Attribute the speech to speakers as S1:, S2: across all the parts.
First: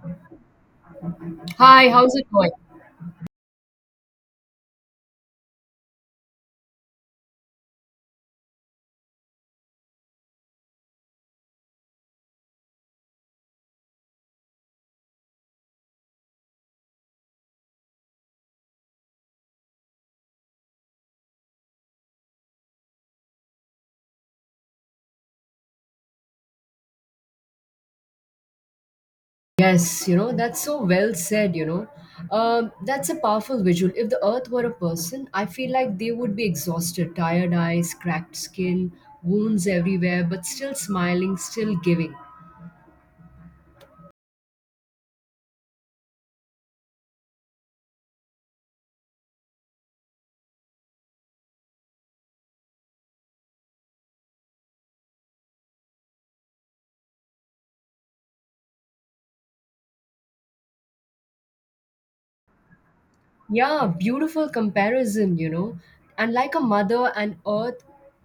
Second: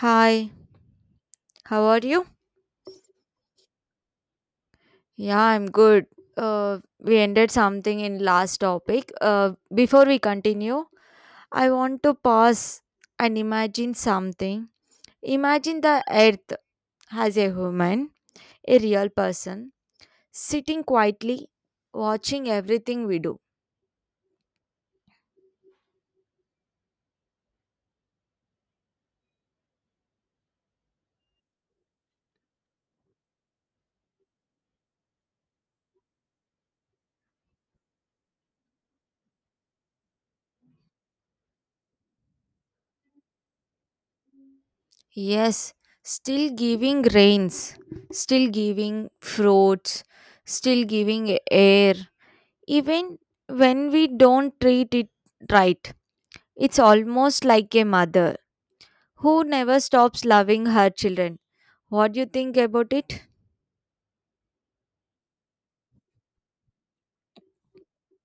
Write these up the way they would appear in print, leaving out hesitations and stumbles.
S1: Hi, how
S2: Hi,
S1: are
S2: how's it
S1: you?
S2: going?
S1: Yeah, I'm good. We ended something in last topic. Before we continue, I want to pause and imagine something. Imagine the earth as a human, a real person, sitting quietly, watching everything we do.
S2: Yes, you know, that's so well said, you know. That's a powerful visual. If the earth were a person, I feel like they would be exhausted, tired eyes, cracked skin, wounds everywhere, but still smiling, still giving.
S1: Yes, still giving rains, still giving fruits, still giving air, even when we don't treat it right. It's almost like a mother who never stops loving her children. What do you think about it?
S2: Yeah, beautiful comparison, you know. And like a mother and earth,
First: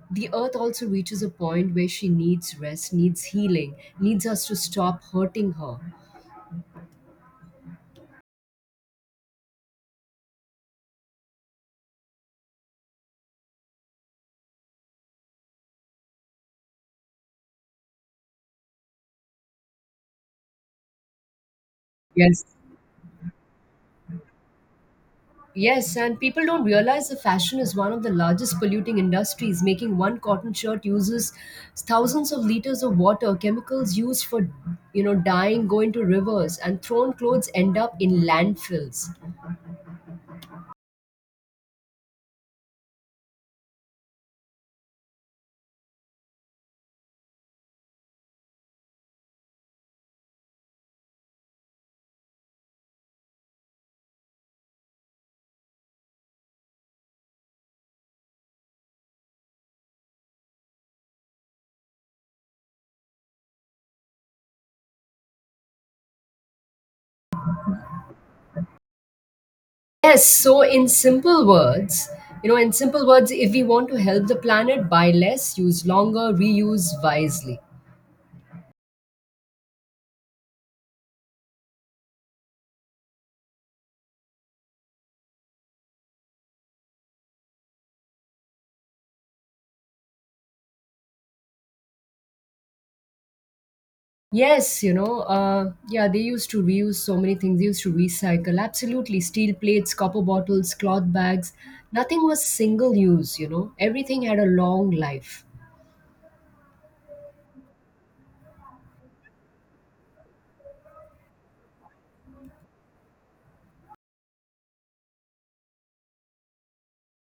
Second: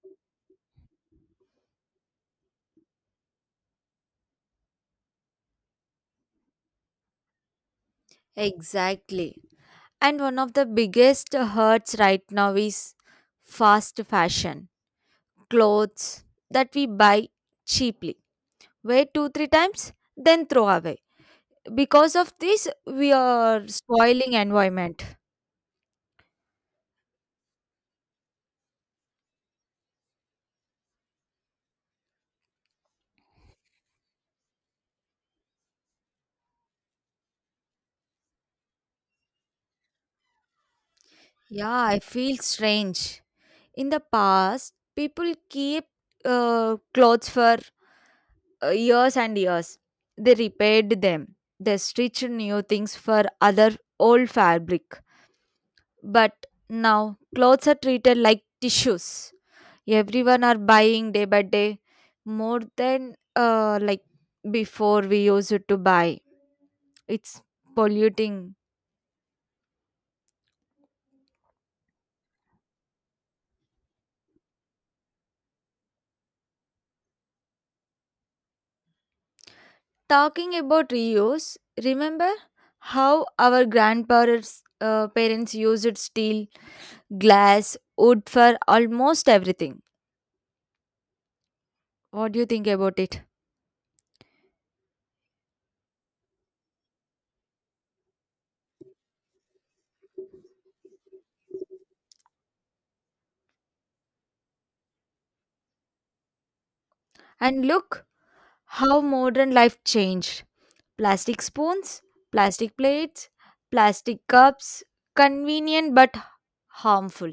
S2: the earth also reaches a point where she needs rest, needs healing, needs us to stop hurting her.
S1: Exactly. And one of the biggest hurts right now is fast fashion. Clothes that we buy cheaply, wear two, three times, then throw away. Because of
S2: Yes.
S1: this, we are spoiling environment.
S2: Yes, and people don't realize that fashion is one of the largest polluting industries. Making one cotton shirt uses thousands of liters of water. Chemicals used for, you know, dyeing go into rivers, and thrown clothes end up in landfills.
S1: Yeah, I feel strange. In the past, people keep clothes for years and years. They repaired them. They stitched new things for other old fabric. But now clothes are treated like tissues. Everyone are buying day by day more than like before we used to buy. It's polluting.
S2: Yes, so in simple words, you know, in simple words, if we want to help the planet, buy less, use longer, reuse wisely.
S1: Talking about reuse, remember how our grandparents parents used steel, glass, wood for almost everything. What do you think about it?
S2: Yes, you know, yeah, they used to reuse so many things. They used to recycle. Absolutely. Steel plates, copper bottles, cloth bags. Nothing was single use, you know. Everything had a long life.
S1: And look how modern life changed. Plastic spoons, plastic plates, plastic cups, convenient but harmful.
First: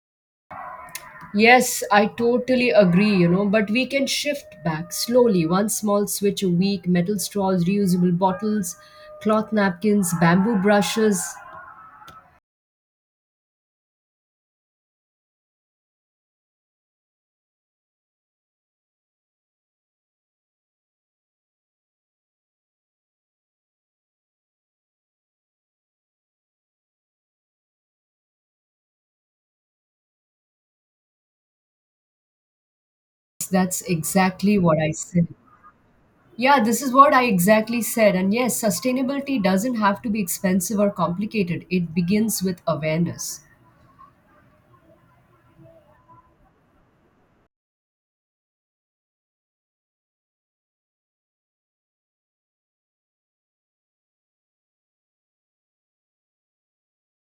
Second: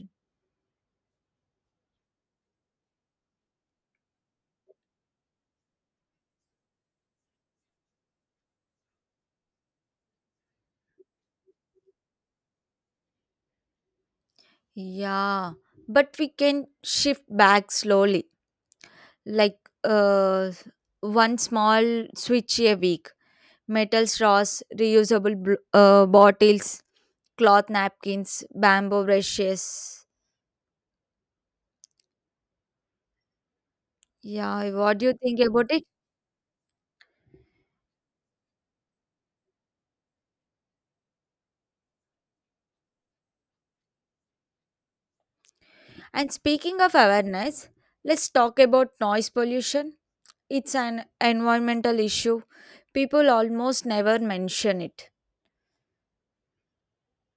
S2: Yes, I totally agree, you know, but we can shift back slowly. One small switch a week, metal straws, reusable bottles, cloth napkins, bamboo brushes.
S1: Yeah, but we can shift back slowly, like uh, one small switch a week. Metal straws, reusable bottles, cloth napkins, bamboo brushes.
S2: That's exactly
S1: Yeah,
S2: what I
S1: what do you
S2: said.
S1: think about it?
S2: Yeah, this is what I exactly said. And yes, sustainability doesn't have to be expensive or complicated. It begins with awareness.
S1: And speaking of awareness, let's talk about noise pollution. It's an environmental issue. People almost never mention it.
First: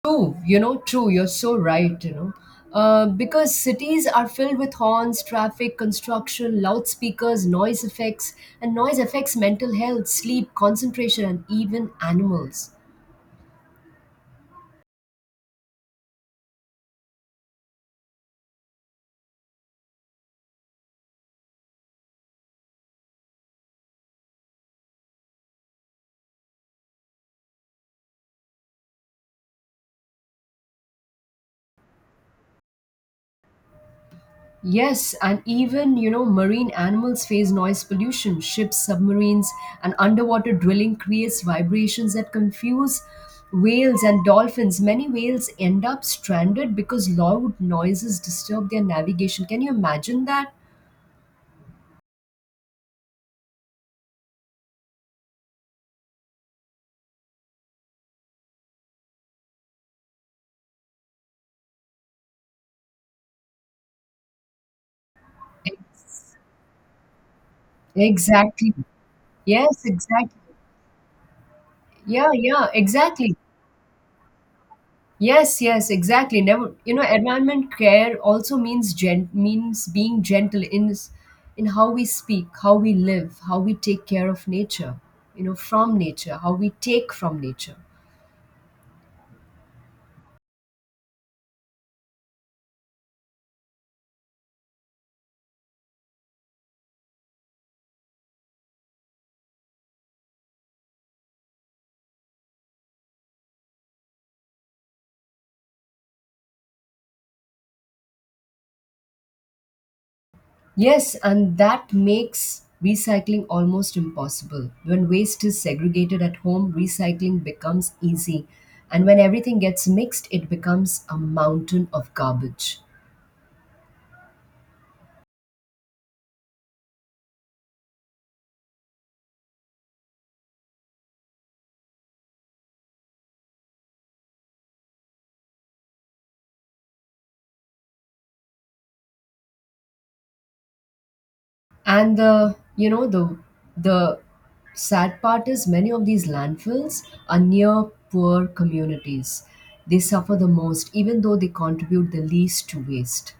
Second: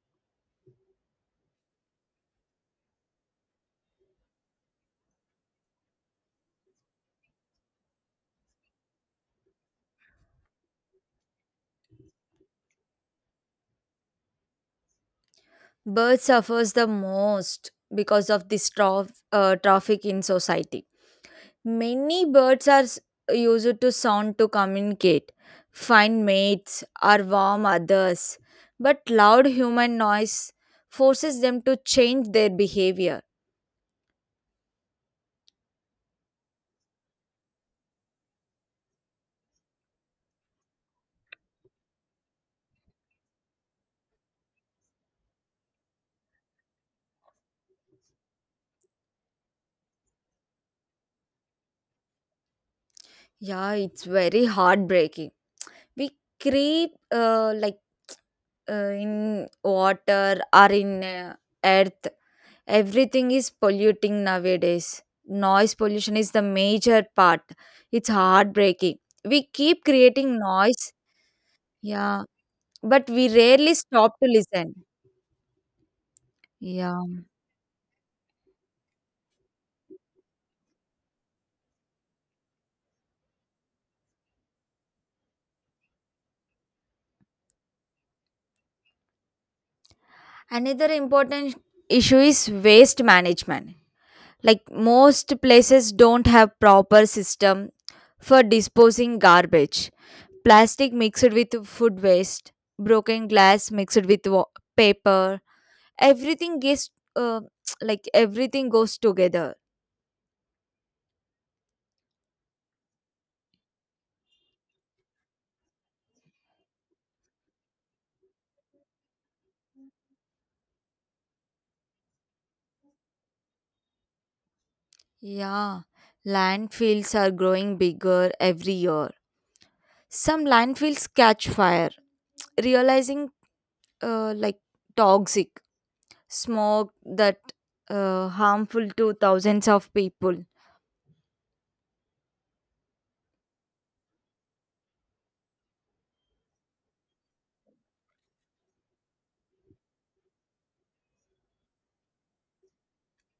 S2: True, you know, true. You're so right, you know. Because cities are filled with horns, traffic, construction, loudspeakers, noise effects, and noise affects mental health, sleep, concentration, and even animals.
S1: Birds suffers the most because of this traffic in society. Many birds are used to sound to communicate, find mates, or warm others. But loud human noise forces them to change their behavior.
S2: Yes, and even, you know, marine animals face noise pollution. Ships, submarines, and underwater drilling creates vibrations that confuse whales and dolphins. Many whales end up stranded because loud noises disturb their navigation. Can you imagine that?
S1: Yeah, it's very heartbreaking. We creep like in water or in earth. Everything is polluting nowadays. Noise pollution is the major part. It's
S2: Exactly.
S1: heartbreaking. We keep
S2: Yes, exactly.
S1: creating noise, yeah,
S2: Yeah, yeah,
S1: but we
S2: exactly.
S1: rarely stop to listen.
S2: Yes, yes, exactly. Never, you
S1: Yeah,
S2: know, environment care also means gen means being gentle in in how we speak, how we live, how we take care of nature, you know, from nature, how we take from nature.
S1: another important issue is waste management. Like most places don't have proper system for disposing garbage. Plastic mixed with food waste, broken glass mixed with paper. Everything gets uh, like everything goes together.
S2: Yes, and that makes recycling almost impossible. When waste is segregated at home, recycling becomes easy, and when everything gets mixed, it becomes a mountain of garbage.
S1: Yeah, landfills are growing bigger every year. Some landfills catch fire, realizing like toxic smoke that harmful to thousands of people.
S2: And the you know the sad part is many of these landfills are near poor communities. They suffer the most, even though they contribute the least to waste.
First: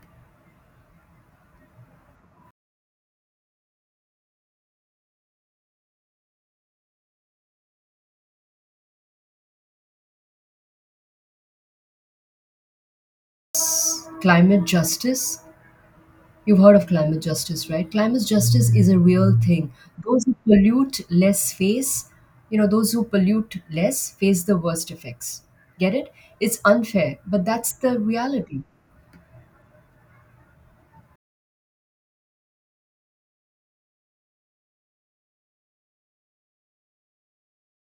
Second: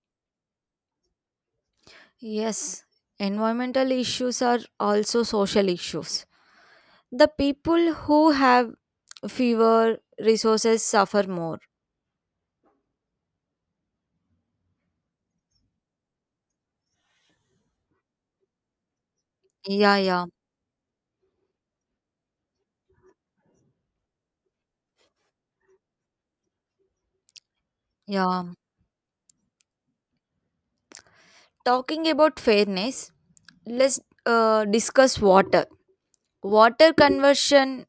S1: Yes, environmental issues are also social issues. The people who have fewer resources suffer more.
S2: Climate justice. You've heard of climate justice, right? Climate justice is a real thing.
S1: Yeah,
S2: Those
S1: yeah,
S2: who pollute less face, you know, those who pollute less face the worst effects. Get it? It's unfair, but that's the
S1: yeah.
S2: reality.
S1: Talking about fairness, let's discuss water. Water conversion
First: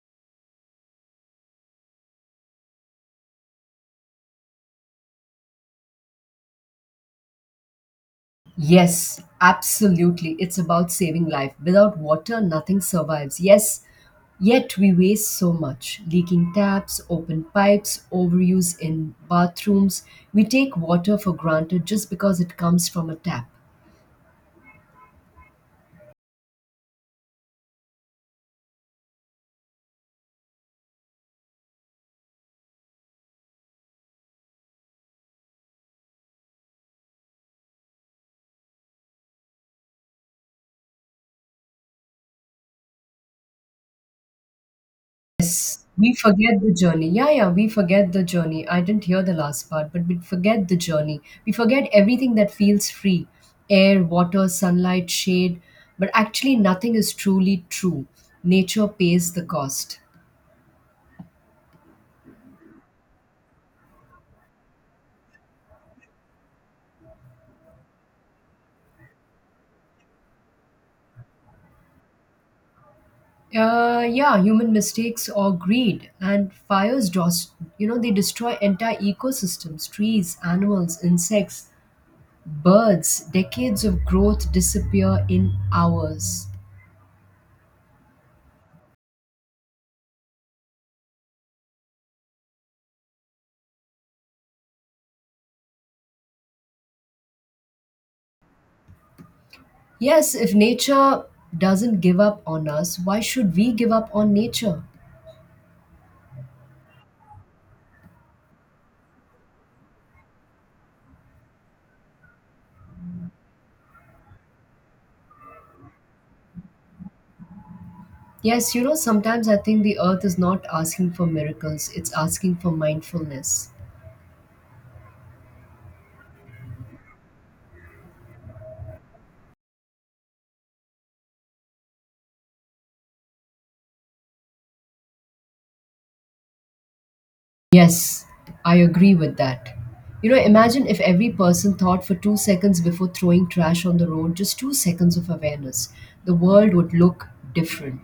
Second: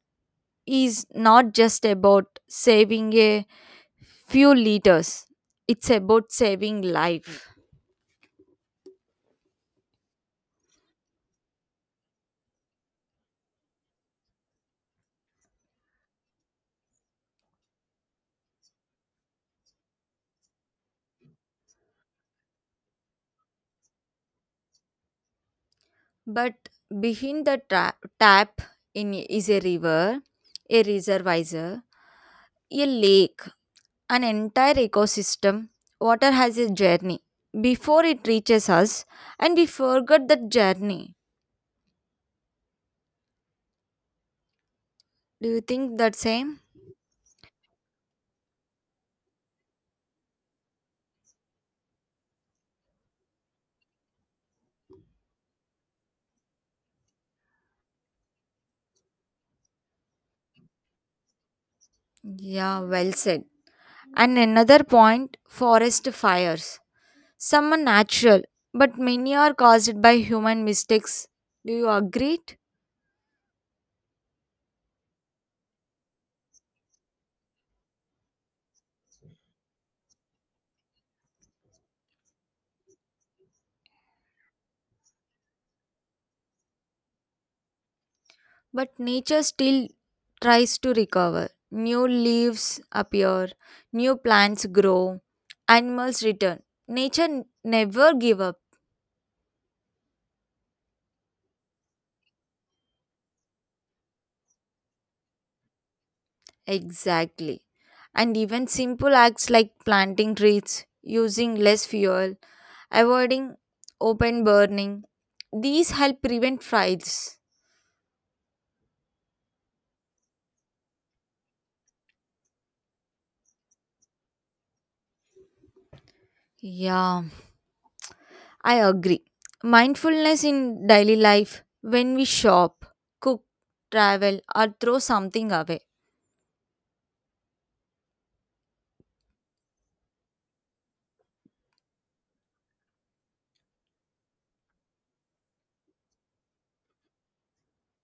S1: is not just about saving a few liters, it's about saving life.
S2: Yes, absolutely. It's about saving life. Without water, nothing survives. Yes, yet we waste so much. Leaking taps, open pipes, overuse in bathrooms. We take water for granted just because it comes from a tap.
S1: But behind the tap in is a river, a reservoir, a lake, an entire ecosystem. Water has a journey before it reaches us, and we forget that journey. Do you
S2: Yes,
S1: think
S2: we
S1: that
S2: forget
S1: same?
S2: the journey. Yeah, yeah, we forget the journey. I didn't hear the last part, but we forget the journey. We forget everything that feels free air, water, sunlight, shade. But actually, nothing is truly true. Nature pays the cost.
S1: Yeah, well said. And another point forest fires. Some are natural, but many are caused by human mistakes. Do you agree?
S2: Yeah, human mistakes or greed and fires, you know, they destroy entire ecosystems, trees, animals, insects, birds, decades of growth disappear in hours.
S1: But nature still tries to recover. New leaves appear, new plants grow, animals return. Nature never give up.
S2: Yes, if nature doesn't give up on us, why should we give up on nature?
S1: Exactly. And even simple acts like planting trees, using less fuel, avoiding open burning, these help prevent fires.
S2: Yes, you know, sometimes I think the earth is not asking for miracles, it's asking for mindfulness.
S1: Yeah. I agree. Mindfulness in daily life, when we shop, cook, travel, or throw something away.
S2: Yes, I agree with that. You know, imagine if every person thought for 2 seconds before throwing trash on the road, just 2 seconds of awareness. The world would look different.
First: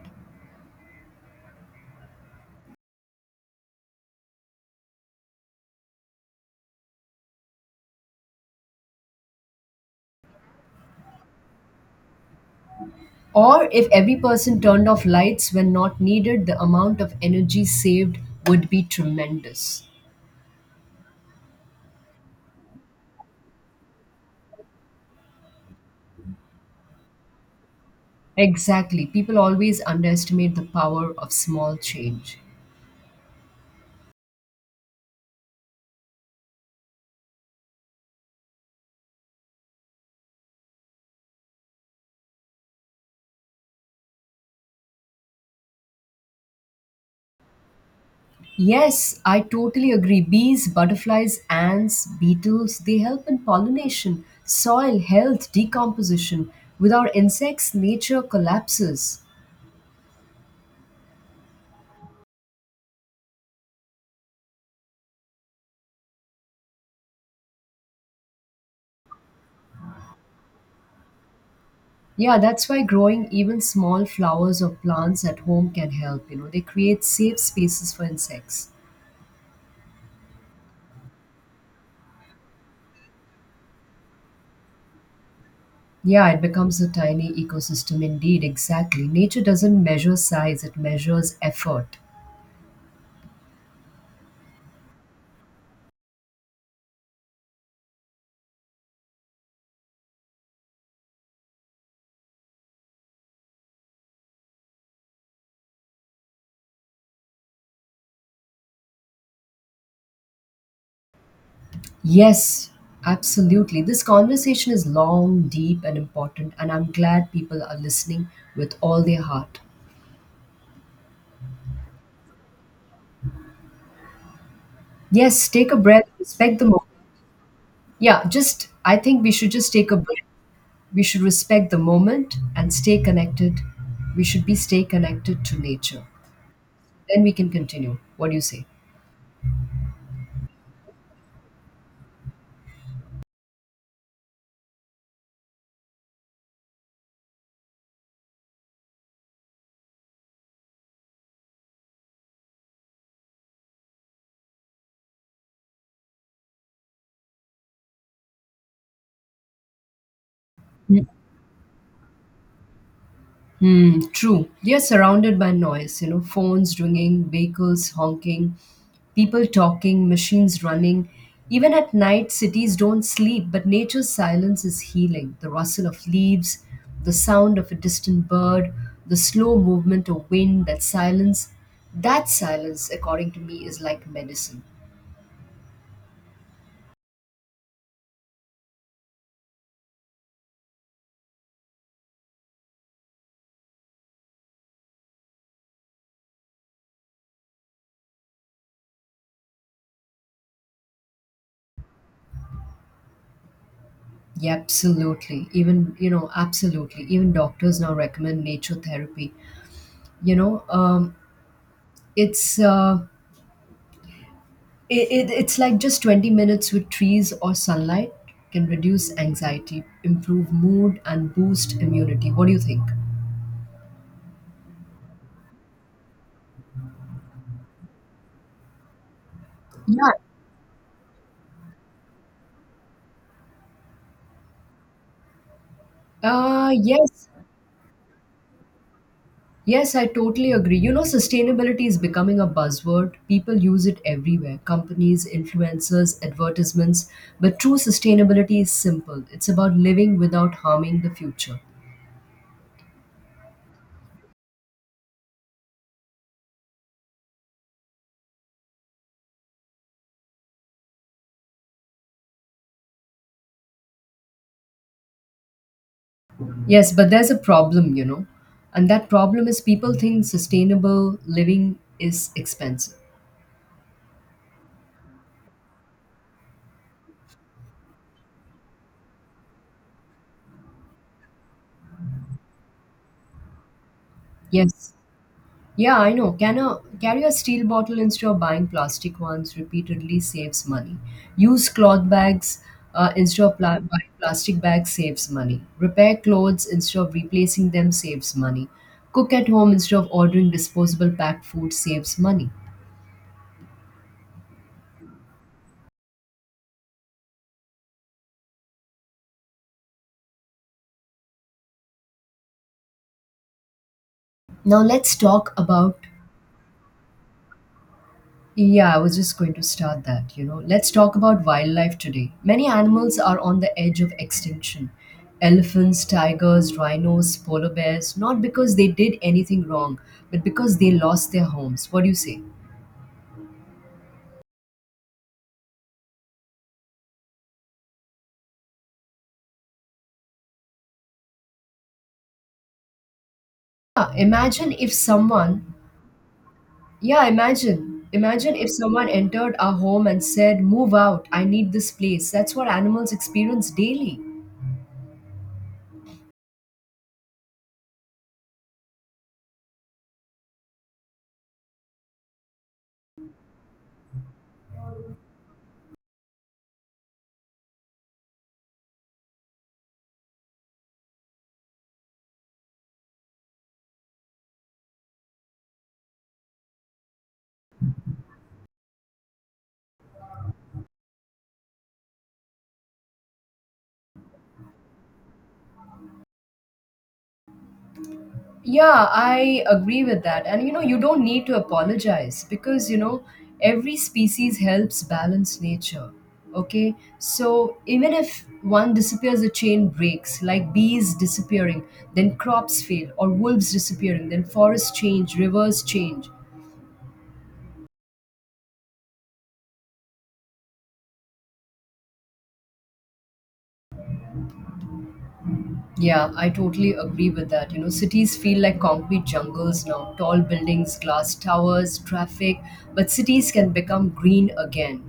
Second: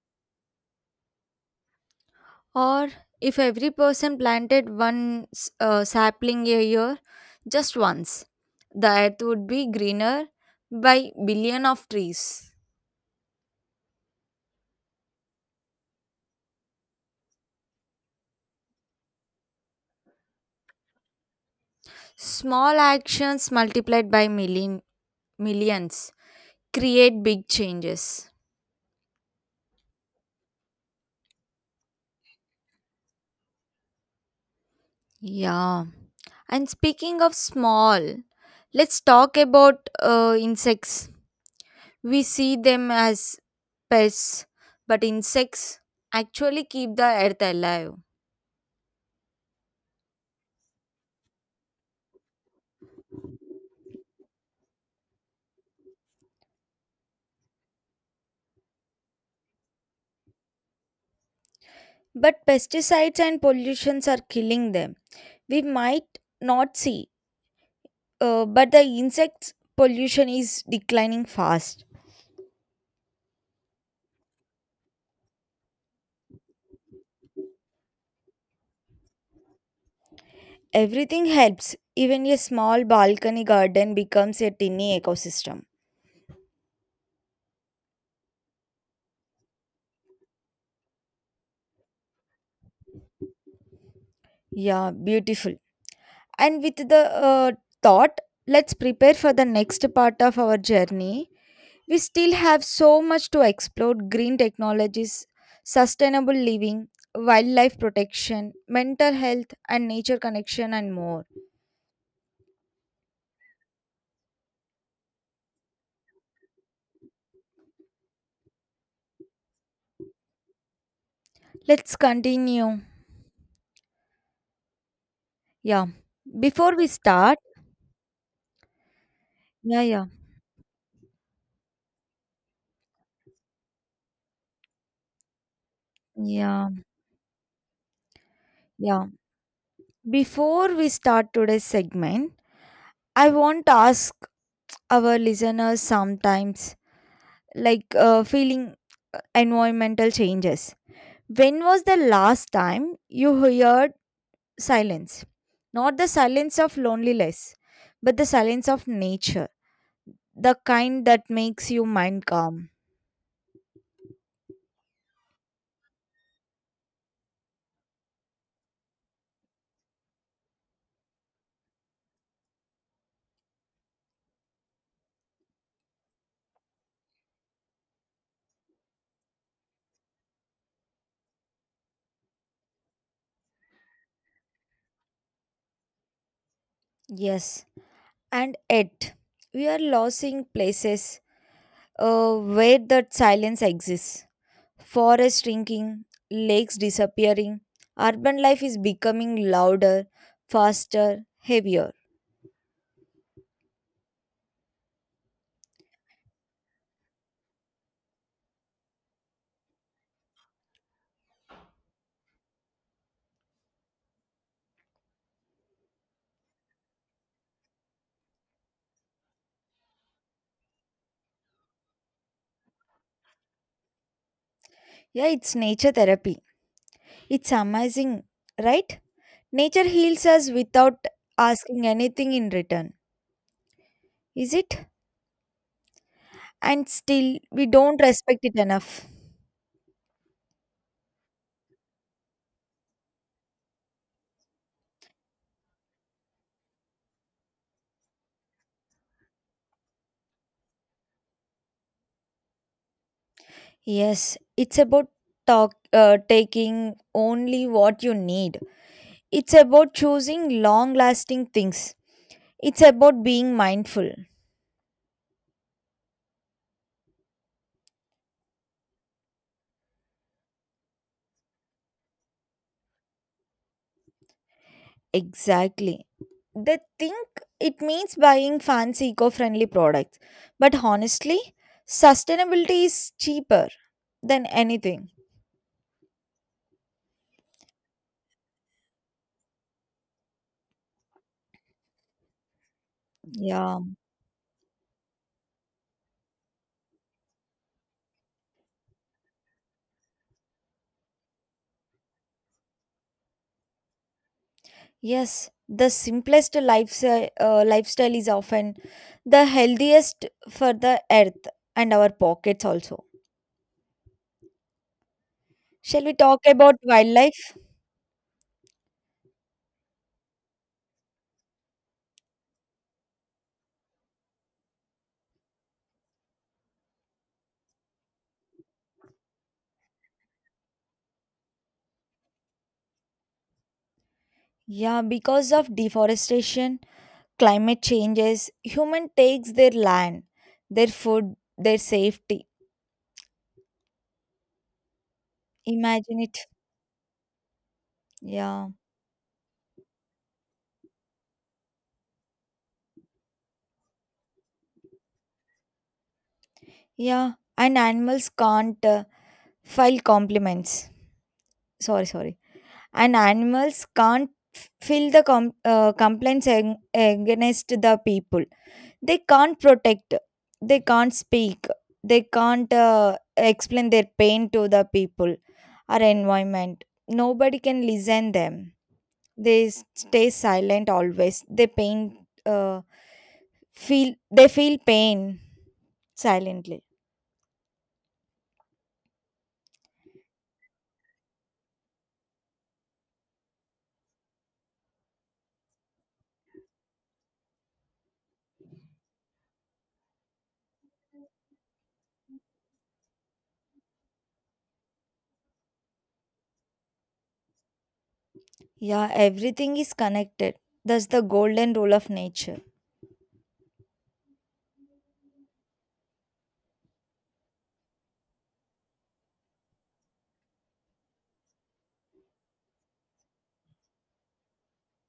S1: Or if every person planted one sapling a year, just once, the earth would be greener by billion of trees.
S2: Or if every person turned off lights when not needed, the amount of energy saved would be tremendous.
S1: Small actions multiplied by millions create big changes.
S2: Exactly. People always underestimate the power of small change.
S1: Yeah. And speaking of small, let's talk about insects. We see them as pests, but insects actually keep the earth alive.
S2: Yes, I totally agree. Bees, butterflies, ants, beetles, they help in pollination, soil health, decomposition. Without insects, nature collapses.
S1: But pesticides and pollutions are killing them. We might not see, but the insects pollution is declining fast.
S2: Yeah, that's why growing even small flowers or plants at home can help. You know, they create safe spaces for insects.
S1: Everything helps. Even a small balcony garden becomes a tiny ecosystem.
S2: Yeah, it becomes a tiny ecosystem indeed, exactly. Nature doesn't measure size, it measures effort.
S1: Yeah, beautiful. And with the uh, thought, let's prepare for the next part of our journey. We still have so much to explore green technologies, sustainable living, wildlife protection, mental health, and nature connection, and more.
S2: Yes, absolutely. This conversation is long, deep, and important, and I'm glad people are listening with all their heart.
S1: Let's continue.
S2: Yes, take a
S1: Yeah.
S2: breath, respect the
S1: Before
S2: moment.
S1: we start,
S2: Yeah, just, I think we should just
S1: yeah,
S2: take a
S1: yeah,
S2: breath. We should respect the moment and stay connected. We should be stay connected to nature.
S1: yeah,
S2: Then we can continue. What do you say?
S1: yeah. Before we start today's segment, I want to ask our listeners sometimes, like feeling environmental changes. When was the last time you heard silence? Not the silence of loneliness, but the silence of nature. The kind that makes your mind calm.
S2: Hmm, true. We are surrounded by noise, you know, phones ringing, vehicles honking, people talking, machines running. Even at night, cities don't sleep, but nature's silence is healing. The rustle of leaves, the sound of a distant bird, the slow movement of wind, that silence, according to me, is like medicine.
S1: Yes, and yet we are losing places where that silence exists. Forests shrinking, lakes disappearing, urban life is becoming louder, faster, heavier.
S2: Yeah, absolutely. Even, you know, absolutely. Even doctors now recommend nature therapy. You know, it's. Uh, it's like just 20 minutes with trees or sunlight can reduce anxiety, improve mood, and boost immunity. What do you think?
S1: Yeah, it's nature therapy. It's amazing, right? Nature
S2: Yeah,
S1: heals us without asking anything in return, is it? And
S2: Yes,
S1: still we don't respect it enough.
S2: yes, I totally agree. You know, sustainability is becoming a buzzword. People use it everywhere companies, influencers, advertisements. But true sustainability is simple it's about living without harming the future.
S1: Yes, it's about taking only what you need. It's about choosing long lasting things. It's about being mindful.
S2: Yes, but there's a problem, you know, and that problem is people think sustainable living is expensive.
S1: Exactly. They think it means buying fancy eco friendly products. But honestly, sustainability is cheaper than
S2: Yes,
S1: anything.
S2: yeah, I know. Can a carry a steel bottle instead of buying plastic ones repeatedly saves money. Use cloth bags instead of
S1: Yeah.
S2: buying plastic bags saves money. Repair clothes instead of replacing them saves money. Cook at home instead of ordering disposable packed food saves money.
S1: Yes, the simplest lifestyle is often the healthiest for the earth and our pockets also.
S2: Now let's talk about.
S1: Shall we talk about wildlife?
S2: Yeah, I was just going to start that. You know, let's talk about wildlife today. Many animals are on the edge of extinction elephants, tigers, rhinos, polar bears, not because they did anything wrong, but because they lost their homes. What do you say?
S1: Yeah, because of deforestation, climate changes, human takes their land, their food, their safety.
S2: Yeah, imagine if someone,
S1: Imagine it.
S2: yeah, imagine
S1: Yeah.
S2: if someone entered our home and said, Move out, I need this place. That's what animals experience daily.
S1: Yeah, and animals can't file compliments. Sorry, sorry. And animals can't fill the complaints against the people. They can't protect. They can't speak. They can't explain their pain to the people or environment. Nobody can listen them. They stay silent always. They pain uh, feel they feel pain silently.
S2: Yeah, I agree with that. And you know, you don't need to apologize because you know, every species helps balance nature. Okay, so even if one disappears, the chain breaks, like bees disappearing, then crops fail, or wolves disappearing, then forests change, rivers change.
S1: Yeah, everything is connected. That's the golden rule of nature.
S2: Yeah, I totally agree with that. You know, cities feel like concrete jungles now tall buildings, glass towers, traffic, but cities can become green again.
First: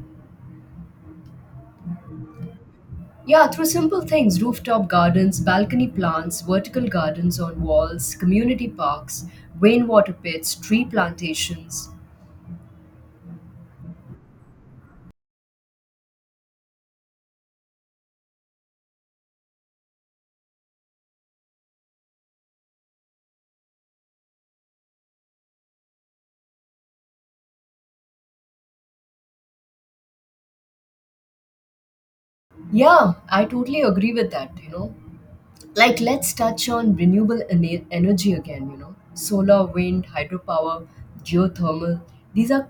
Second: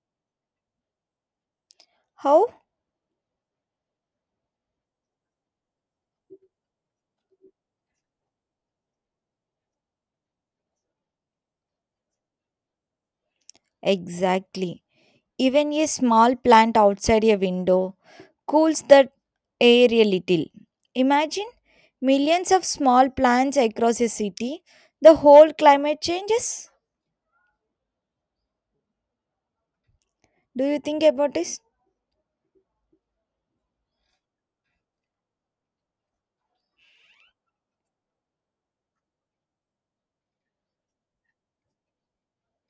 S1: How?
S2: Yeah, through simple things rooftop gardens, balcony plants, vertical gardens on walls, community parks, rainwater pits, tree plantations.
S1: Exactly. Even a small plant outside a window cools the air a little. Imagine millions of small plants across a city. The whole climate changes. Do you think about this?
S2: Yeah, I totally agree with that, you know. Like, let's touch on renewable energy again, you know. Solar, wind, hydropower, geothermal. These are,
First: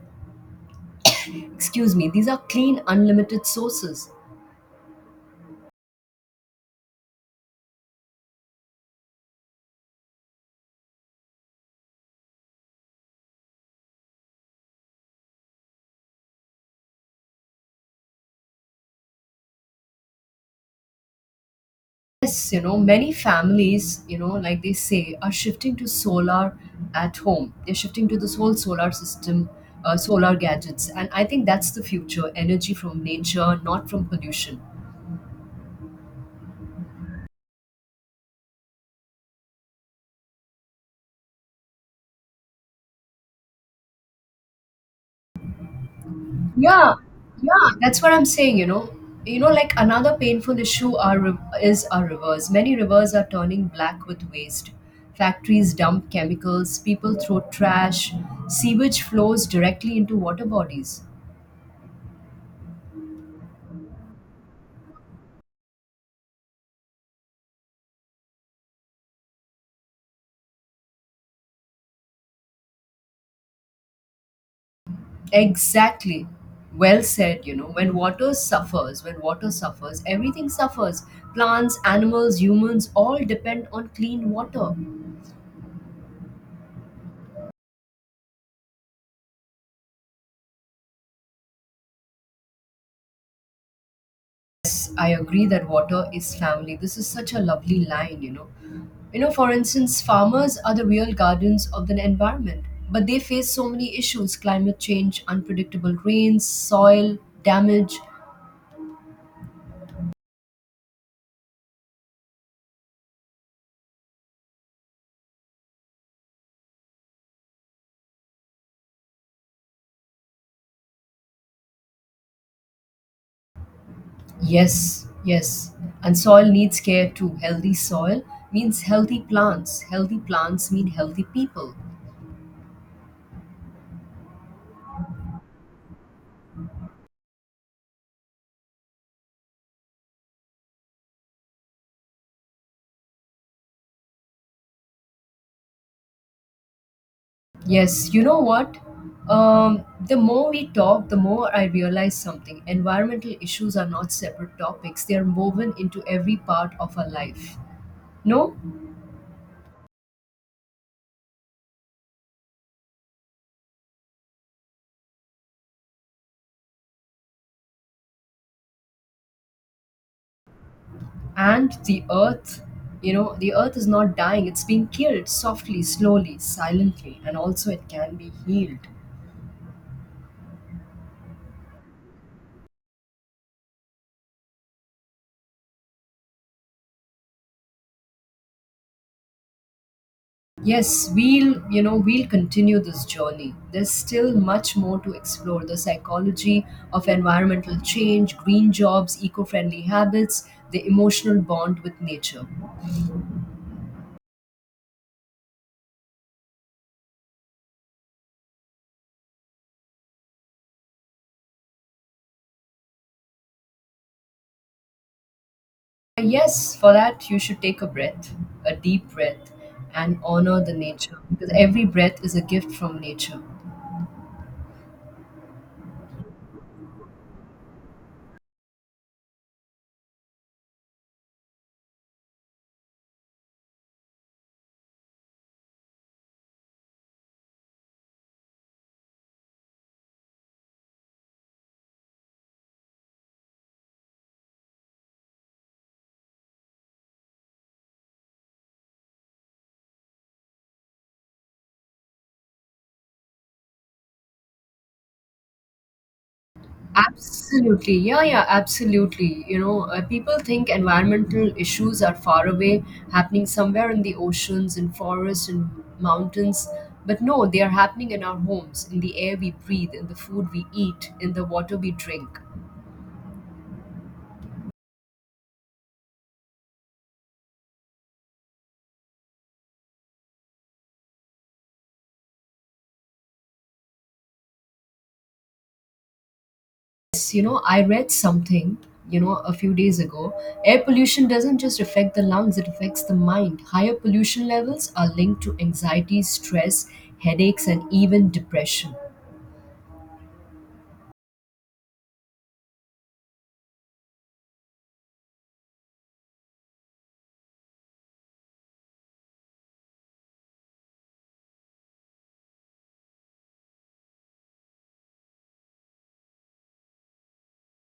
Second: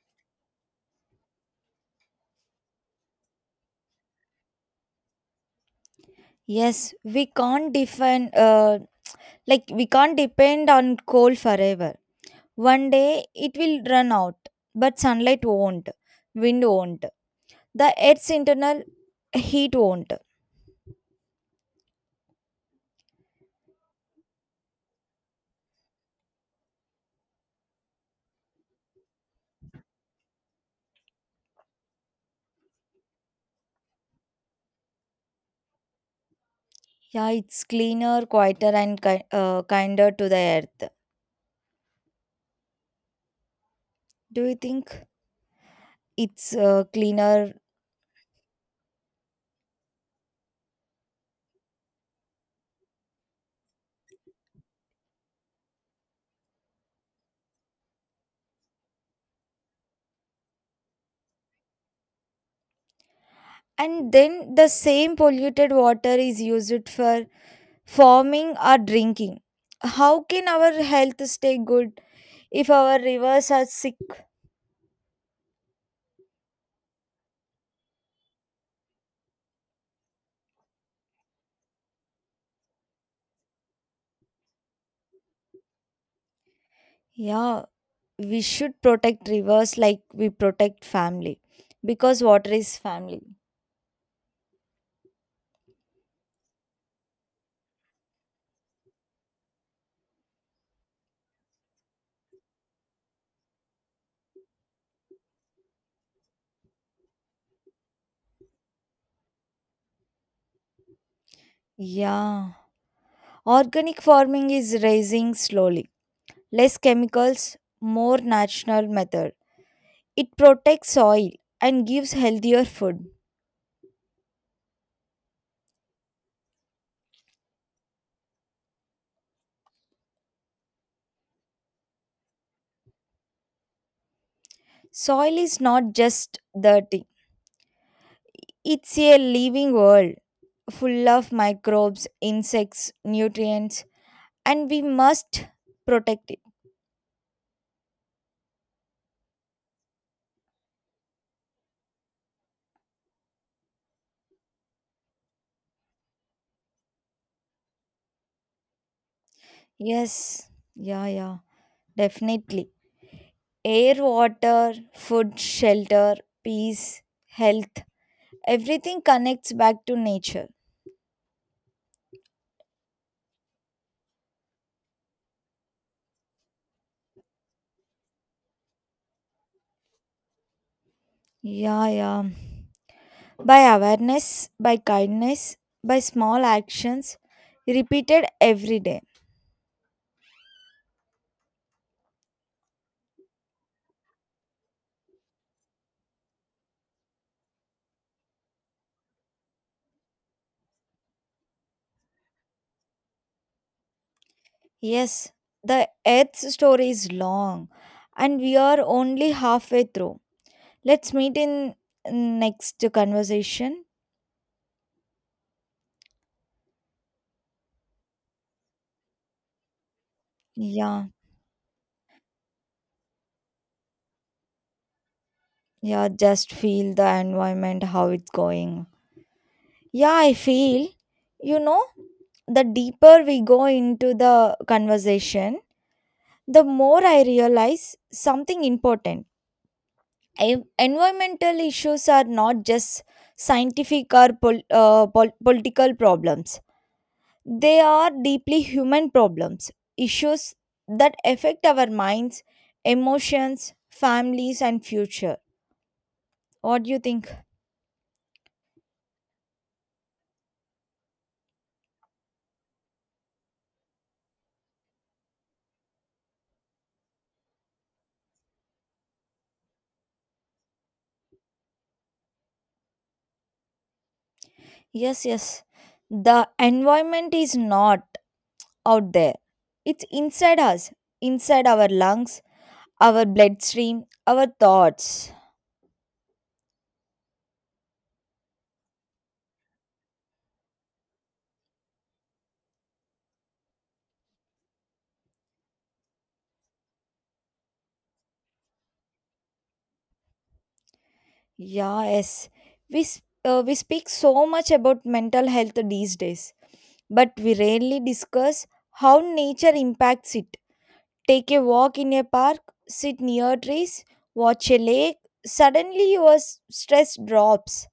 S2: excuse me, these are clean, unlimited sources.
S1: Yes, we can't depend on coal forever. One day it will run out, but sunlight won't, wind won't, the earth's internal heat won't.
S2: Yes, you know, many families, you know, like they say, are shifting to solar at home. They're shifting to this whole solar system, solar gadgets. And I think that's the future energy from nature, not from pollution.
S1: Yeah, it's cleaner, quieter, and kinder to the earth. Do you think? It's
S2: Yeah,
S1: cleaner.
S2: yeah, that's what I'm saying, you know. You know, like another painful issue is our rivers. Many rivers are turning black with waste. Factories dump chemicals, people throw trash, sewage flows directly into water bodies.
S1: And then the same polluted water is used for farming or drinking. How can our health stay good if our rivers are sick?
S2: Exactly. Well said, you know, when water suffers, everything suffers. Plants, animals, humans all depend on clean water.
S1: Yeah, we should protect rivers like we protect family, because water is family.
S2: I agree that water is family. This is such a lovely line, you know. You know, for instance, farmers are the real guardians of the environment, but they face so many issues climate change, unpredictable rains, soil, damage.
S1: Yeah, organic farming is rising slowly. Less chemicals, more natural method. It protects soil and gives healthier food.
S2: Yes, yes. And soil needs care too. Healthy soil means healthy plants. Healthy plants mean healthy people.
S1: Soil is not just dirty. It's a living world full of microbes, insects, nutrients, and we must protect it.
S2: Yes, you know what? The more we talk, the more I realize something. Environmental issues are not separate topics, they are woven into every part of our life. No?
S1: Yes, yeah, yeah, definitely. Air, water, food, shelter, peace, health, everything connects back to nature.
S2: And the earth, you know, the earth is not dying, it's being killed softly, slowly, silently, and also it can be healed.
S1: Yeah, yeah. By awareness, by kindness, by small actions repeated every day.
S2: Yes, we'll, you know, we'll continue this journey. There's still much more to explore the psychology of environmental change, green jobs, eco friendly habits, the emotional bond with nature. Uh.
S1: Yes, the earth's story is long and we are only halfway through. Let's meet in next conversation.
S2: Yes, for that, you should take a breath, a deep breath, and honor the
S1: Yeah,
S2: nature because every breath is a gift from nature.
S1: yeah, just feel the environment, how it's going. Yeah, I feel, you know, the deeper we go into the conversation, the more I realize something important. Environmental issues are not just scientific or political problems. They are deeply human problems, issues that affect our minds, emotions, families, and future. What do you think?
S2: Absolutely. Yeah, yeah, absolutely. You know, people think environmental issues are far away, happening somewhere in the oceans and forests and mountains. But no, they are happening in our homes, in the air we breathe, in the food we eat, in the water we drink.
S1: Yes, yes. The environment is not out there, it's inside us, inside our lungs, our bloodstream, our thoughts.
S2: Yes, you know, I read something, you know, a few days ago. Air pollution doesn't just affect the lungs, it affects the mind. Higher pollution levels are linked to anxiety, stress, headaches, and even depression.
S1: Yeah, yes. We speak so much about mental health these days, but we rarely discuss how nature impacts it. Take a walk in a park, sit near trees, watch a lake. Suddenly, your stress drops.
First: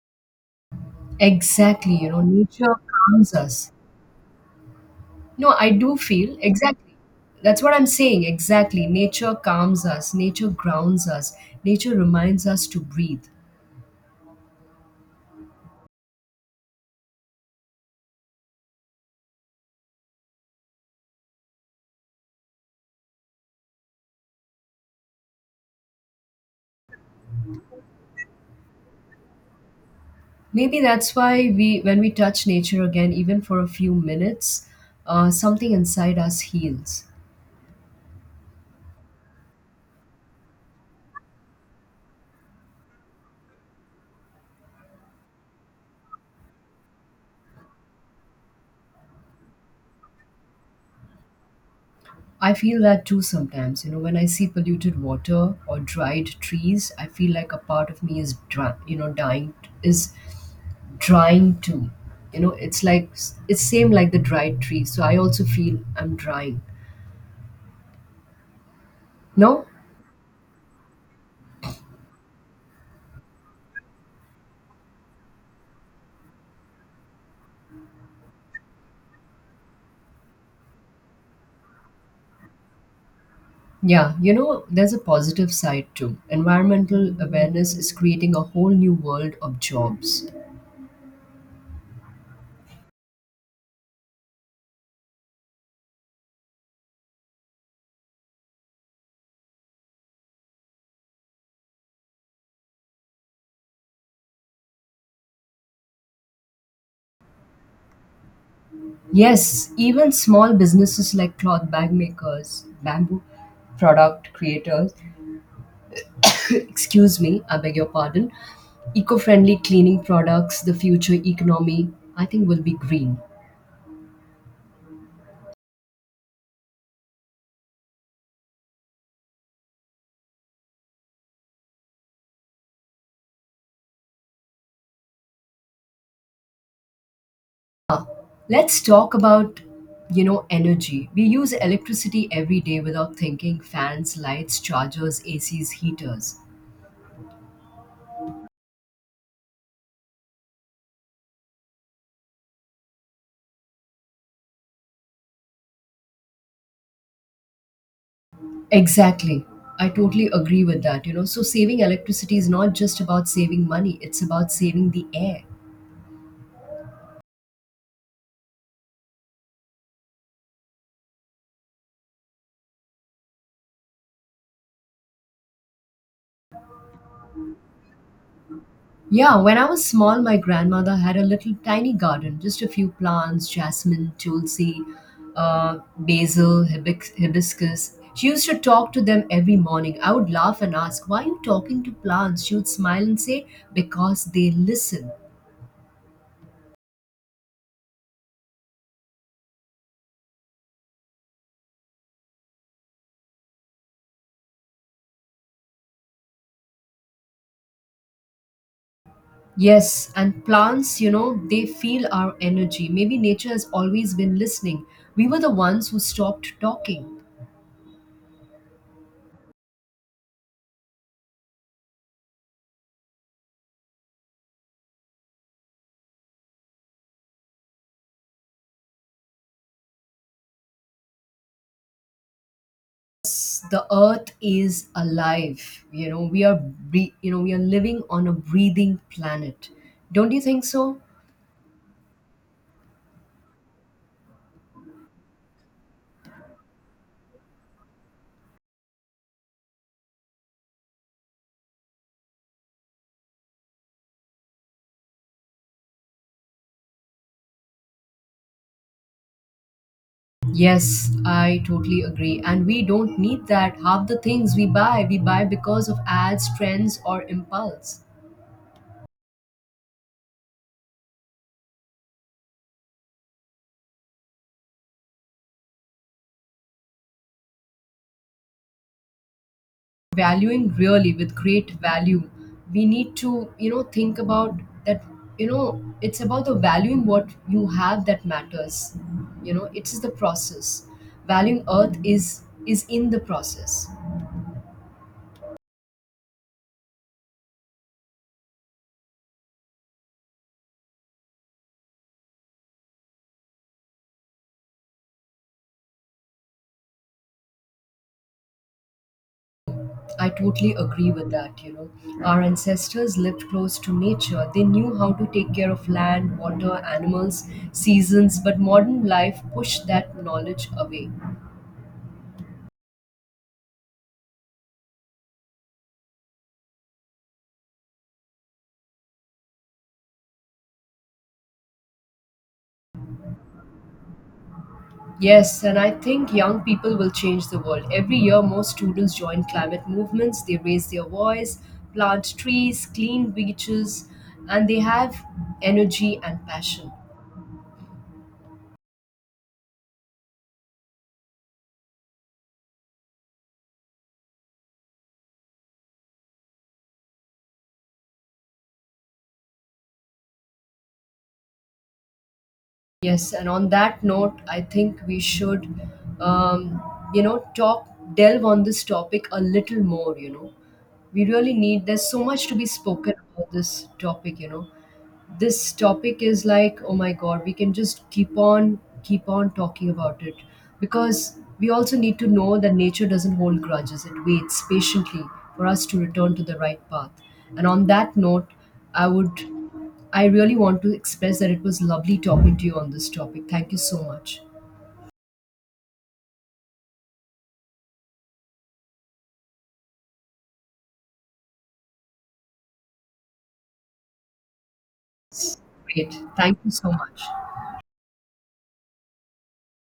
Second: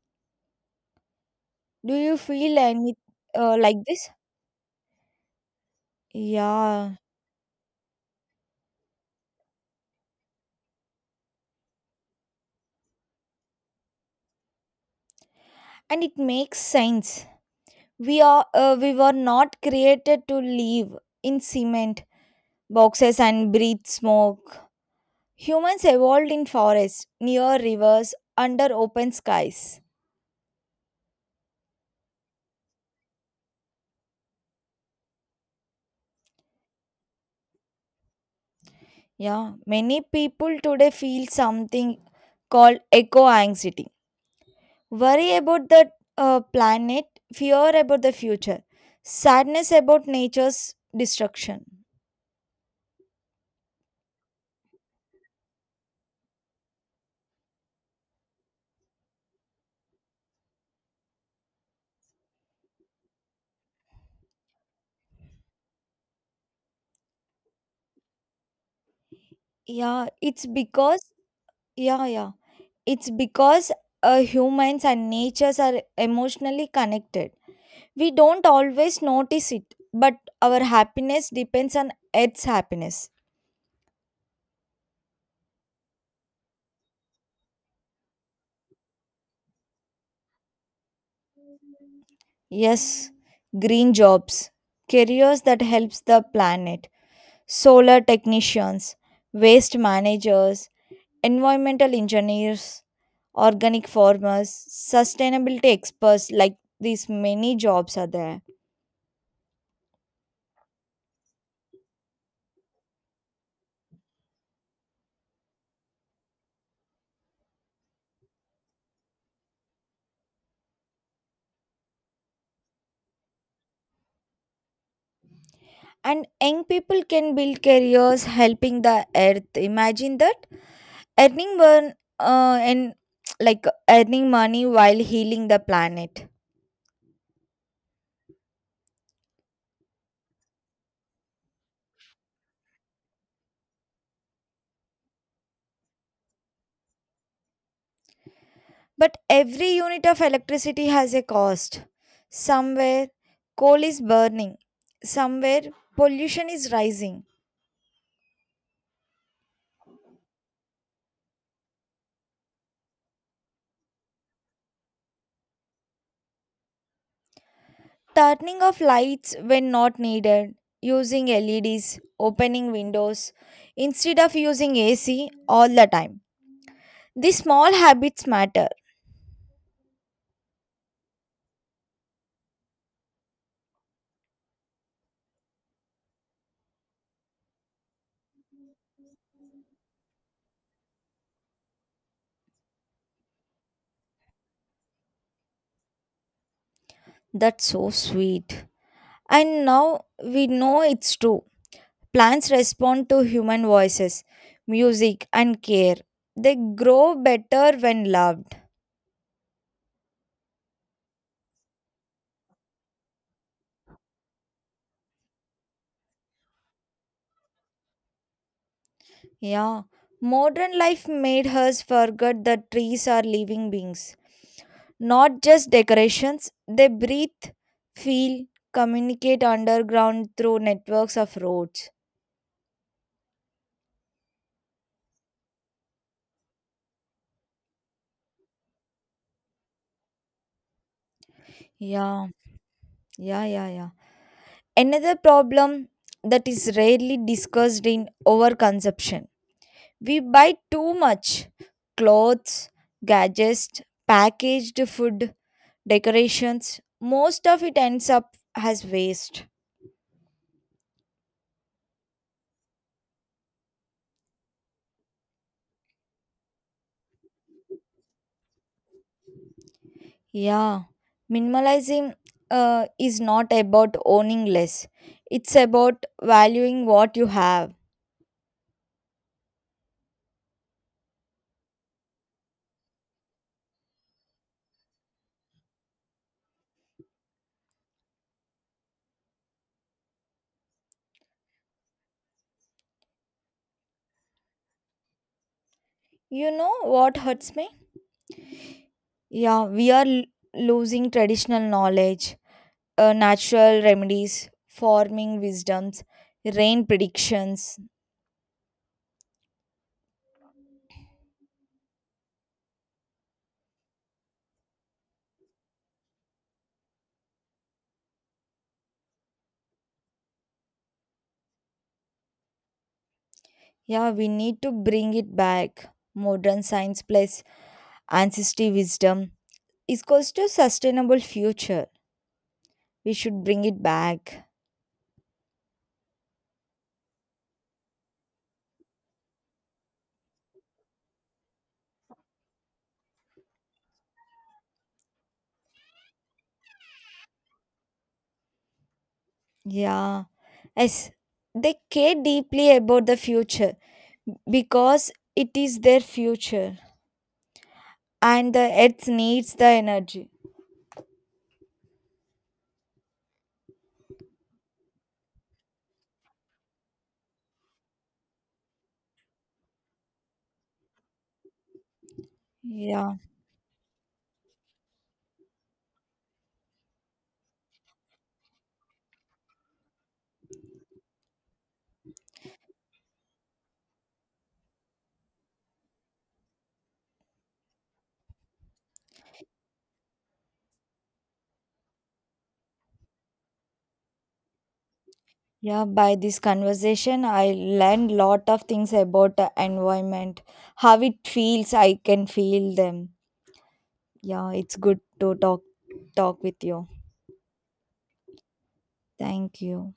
S2: Exactly,
S1: Do
S2: you
S1: you
S2: know,
S1: feel
S2: nature
S1: any
S2: calms us.
S1: like this?
S2: No, I do feel exactly.
S1: Yeah,
S2: That's what I'm saying. Exactly. Nature calms us, nature grounds us, nature reminds us to breathe.
S1: and it makes sense. We were not created to live in cement boxes and breathe smoke. Humans evolved in forests, near rivers, under open skies.
S2: Maybe that's why we, when we touch nature again, even for a few minutes, something inside us heals.
S1: Yeah, many people today feel something called eco anxiety, worry about the planet, fear about the future, sadness about nature's destruction.
S2: I feel that too sometimes. You know, when I see polluted water or dried trees, I feel like a part of me is, dry, you know, dying, is drying too. You know, it's like it's same like the dried tree, so I also feel I'm drying. No?
S1: Yeah, it's because, yeah, yeah, it's because humans and natures are emotionally connected. We don't always notice it, but our happiness depends on Earth's happiness.
S2: Yeah, you know, there's a positive side too. Environmental awareness is creating a whole new world of jobs.
S1: Yes, green jobs, careers that helps the planet, solar technicians, waste managers, environmental engineers, organic farmers, sustainability experts, like these many jobs are there.
S2: Yes, even small businesses like cloth bag makers, bamboo product creators excuse me, I beg your pardon, eco-friendly cleaning products, the future economy, I think, will be green.
S1: And young people can build careers helping the earth. Imagine that earning one and like earning money while healing the planet.
S2: Let's talk about, you know, energy. We use electricity every day without thinking fans, lights, chargers, ACs, heaters.
S1: But every unit of electricity has a cost. Somewhere coal is burning. Somewhere pollution is rising.
S2: Exactly. I totally agree with that, you know. So saving electricity is not just about saving money, it's about saving the air.
S1: Turning off lights when not needed, using LEDs, opening windows instead of using AC all the time. These small habits matter.
S2: Yeah, when I was small, my grandmother had a little tiny garden, just a few plants jasmine, tulsi, basil, hibiscus. She used to talk to them every morning. I would laugh and ask, Why are you talking to plants? She would smile and say, Because they listen.
S1: That's so sweet. And now we know it's true. Plants respond to human voices, music, and care. They grow better when loved.
S2: Yes, and plants, you know, they feel our energy. Maybe nature has always been listening. We were the ones who stopped talking.
S1: Yeah. Modern life made us forget that trees are living beings. Not just decorations, they breathe, feel, communicate underground through networks of roads.
S2: The earth is alive. You know, we are you know, we are living on a breathing planet. Don't you think so?
S1: Yeah, yeah, yeah, yeah. Another problem that is rarely discussed in overconsumption. We buy too much clothes, gadgets, packaged food, decorations. Most of it ends up as waste.
S2: Yes, I totally agree, and we don't need that. Half the things we buy, we buy because of ads, trends or impulse.
S1: Yeah, minimalizing is not about owning less, it's about valuing what you have.
S2: Valuing really with great value, we need to, you know, think about that. You know, it's about the valuing what you have that matters. You know, it's the process. Valuing earth is in the process.
S1: You know what hurts me? Yeah, we are losing traditional knowledge, natural remedies, farming wisdoms, rain predictions.
S2: I totally agree with that. You know, yeah, our ancestors lived close to nature. They knew how to take care of land, water, animals, seasons, but modern life pushed that knowledge away.
S1: Yeah, we need to bring it back. Modern science plus ancestry wisdom is equals to sustainable future. We should bring it back.
S2: Yes, and I think young people will change the world. Every year, more students join climate movements. They raise their voice, plant trees, clean beaches, and they have energy and passion.
S1: Yeah, yes, they care deeply about the future because it is their future and the earth needs the energy.
S2: Yes, and on that note, I think we should, um, you know, talk, delve on this topic a little more. You know, we really need, there's so much to be spoken
S1: Yeah,
S2: about this topic, you know, this topic is like oh my god, we can just keep on talking about it because we also need to know that nature doesn't hold grudges, it waits patiently for us to return to the right path. And on that note, i would I really want to express that it was lovely talking to you on this topic. Thank you so much.
S1: yeah, by this conversation, I learned lot of things about the environment, how it feels, I can feel them. Yeah, it's good to talk
S2: Great,
S1: talk
S2: thank
S1: with
S2: you
S1: you.
S2: so much.
S1: Thank you.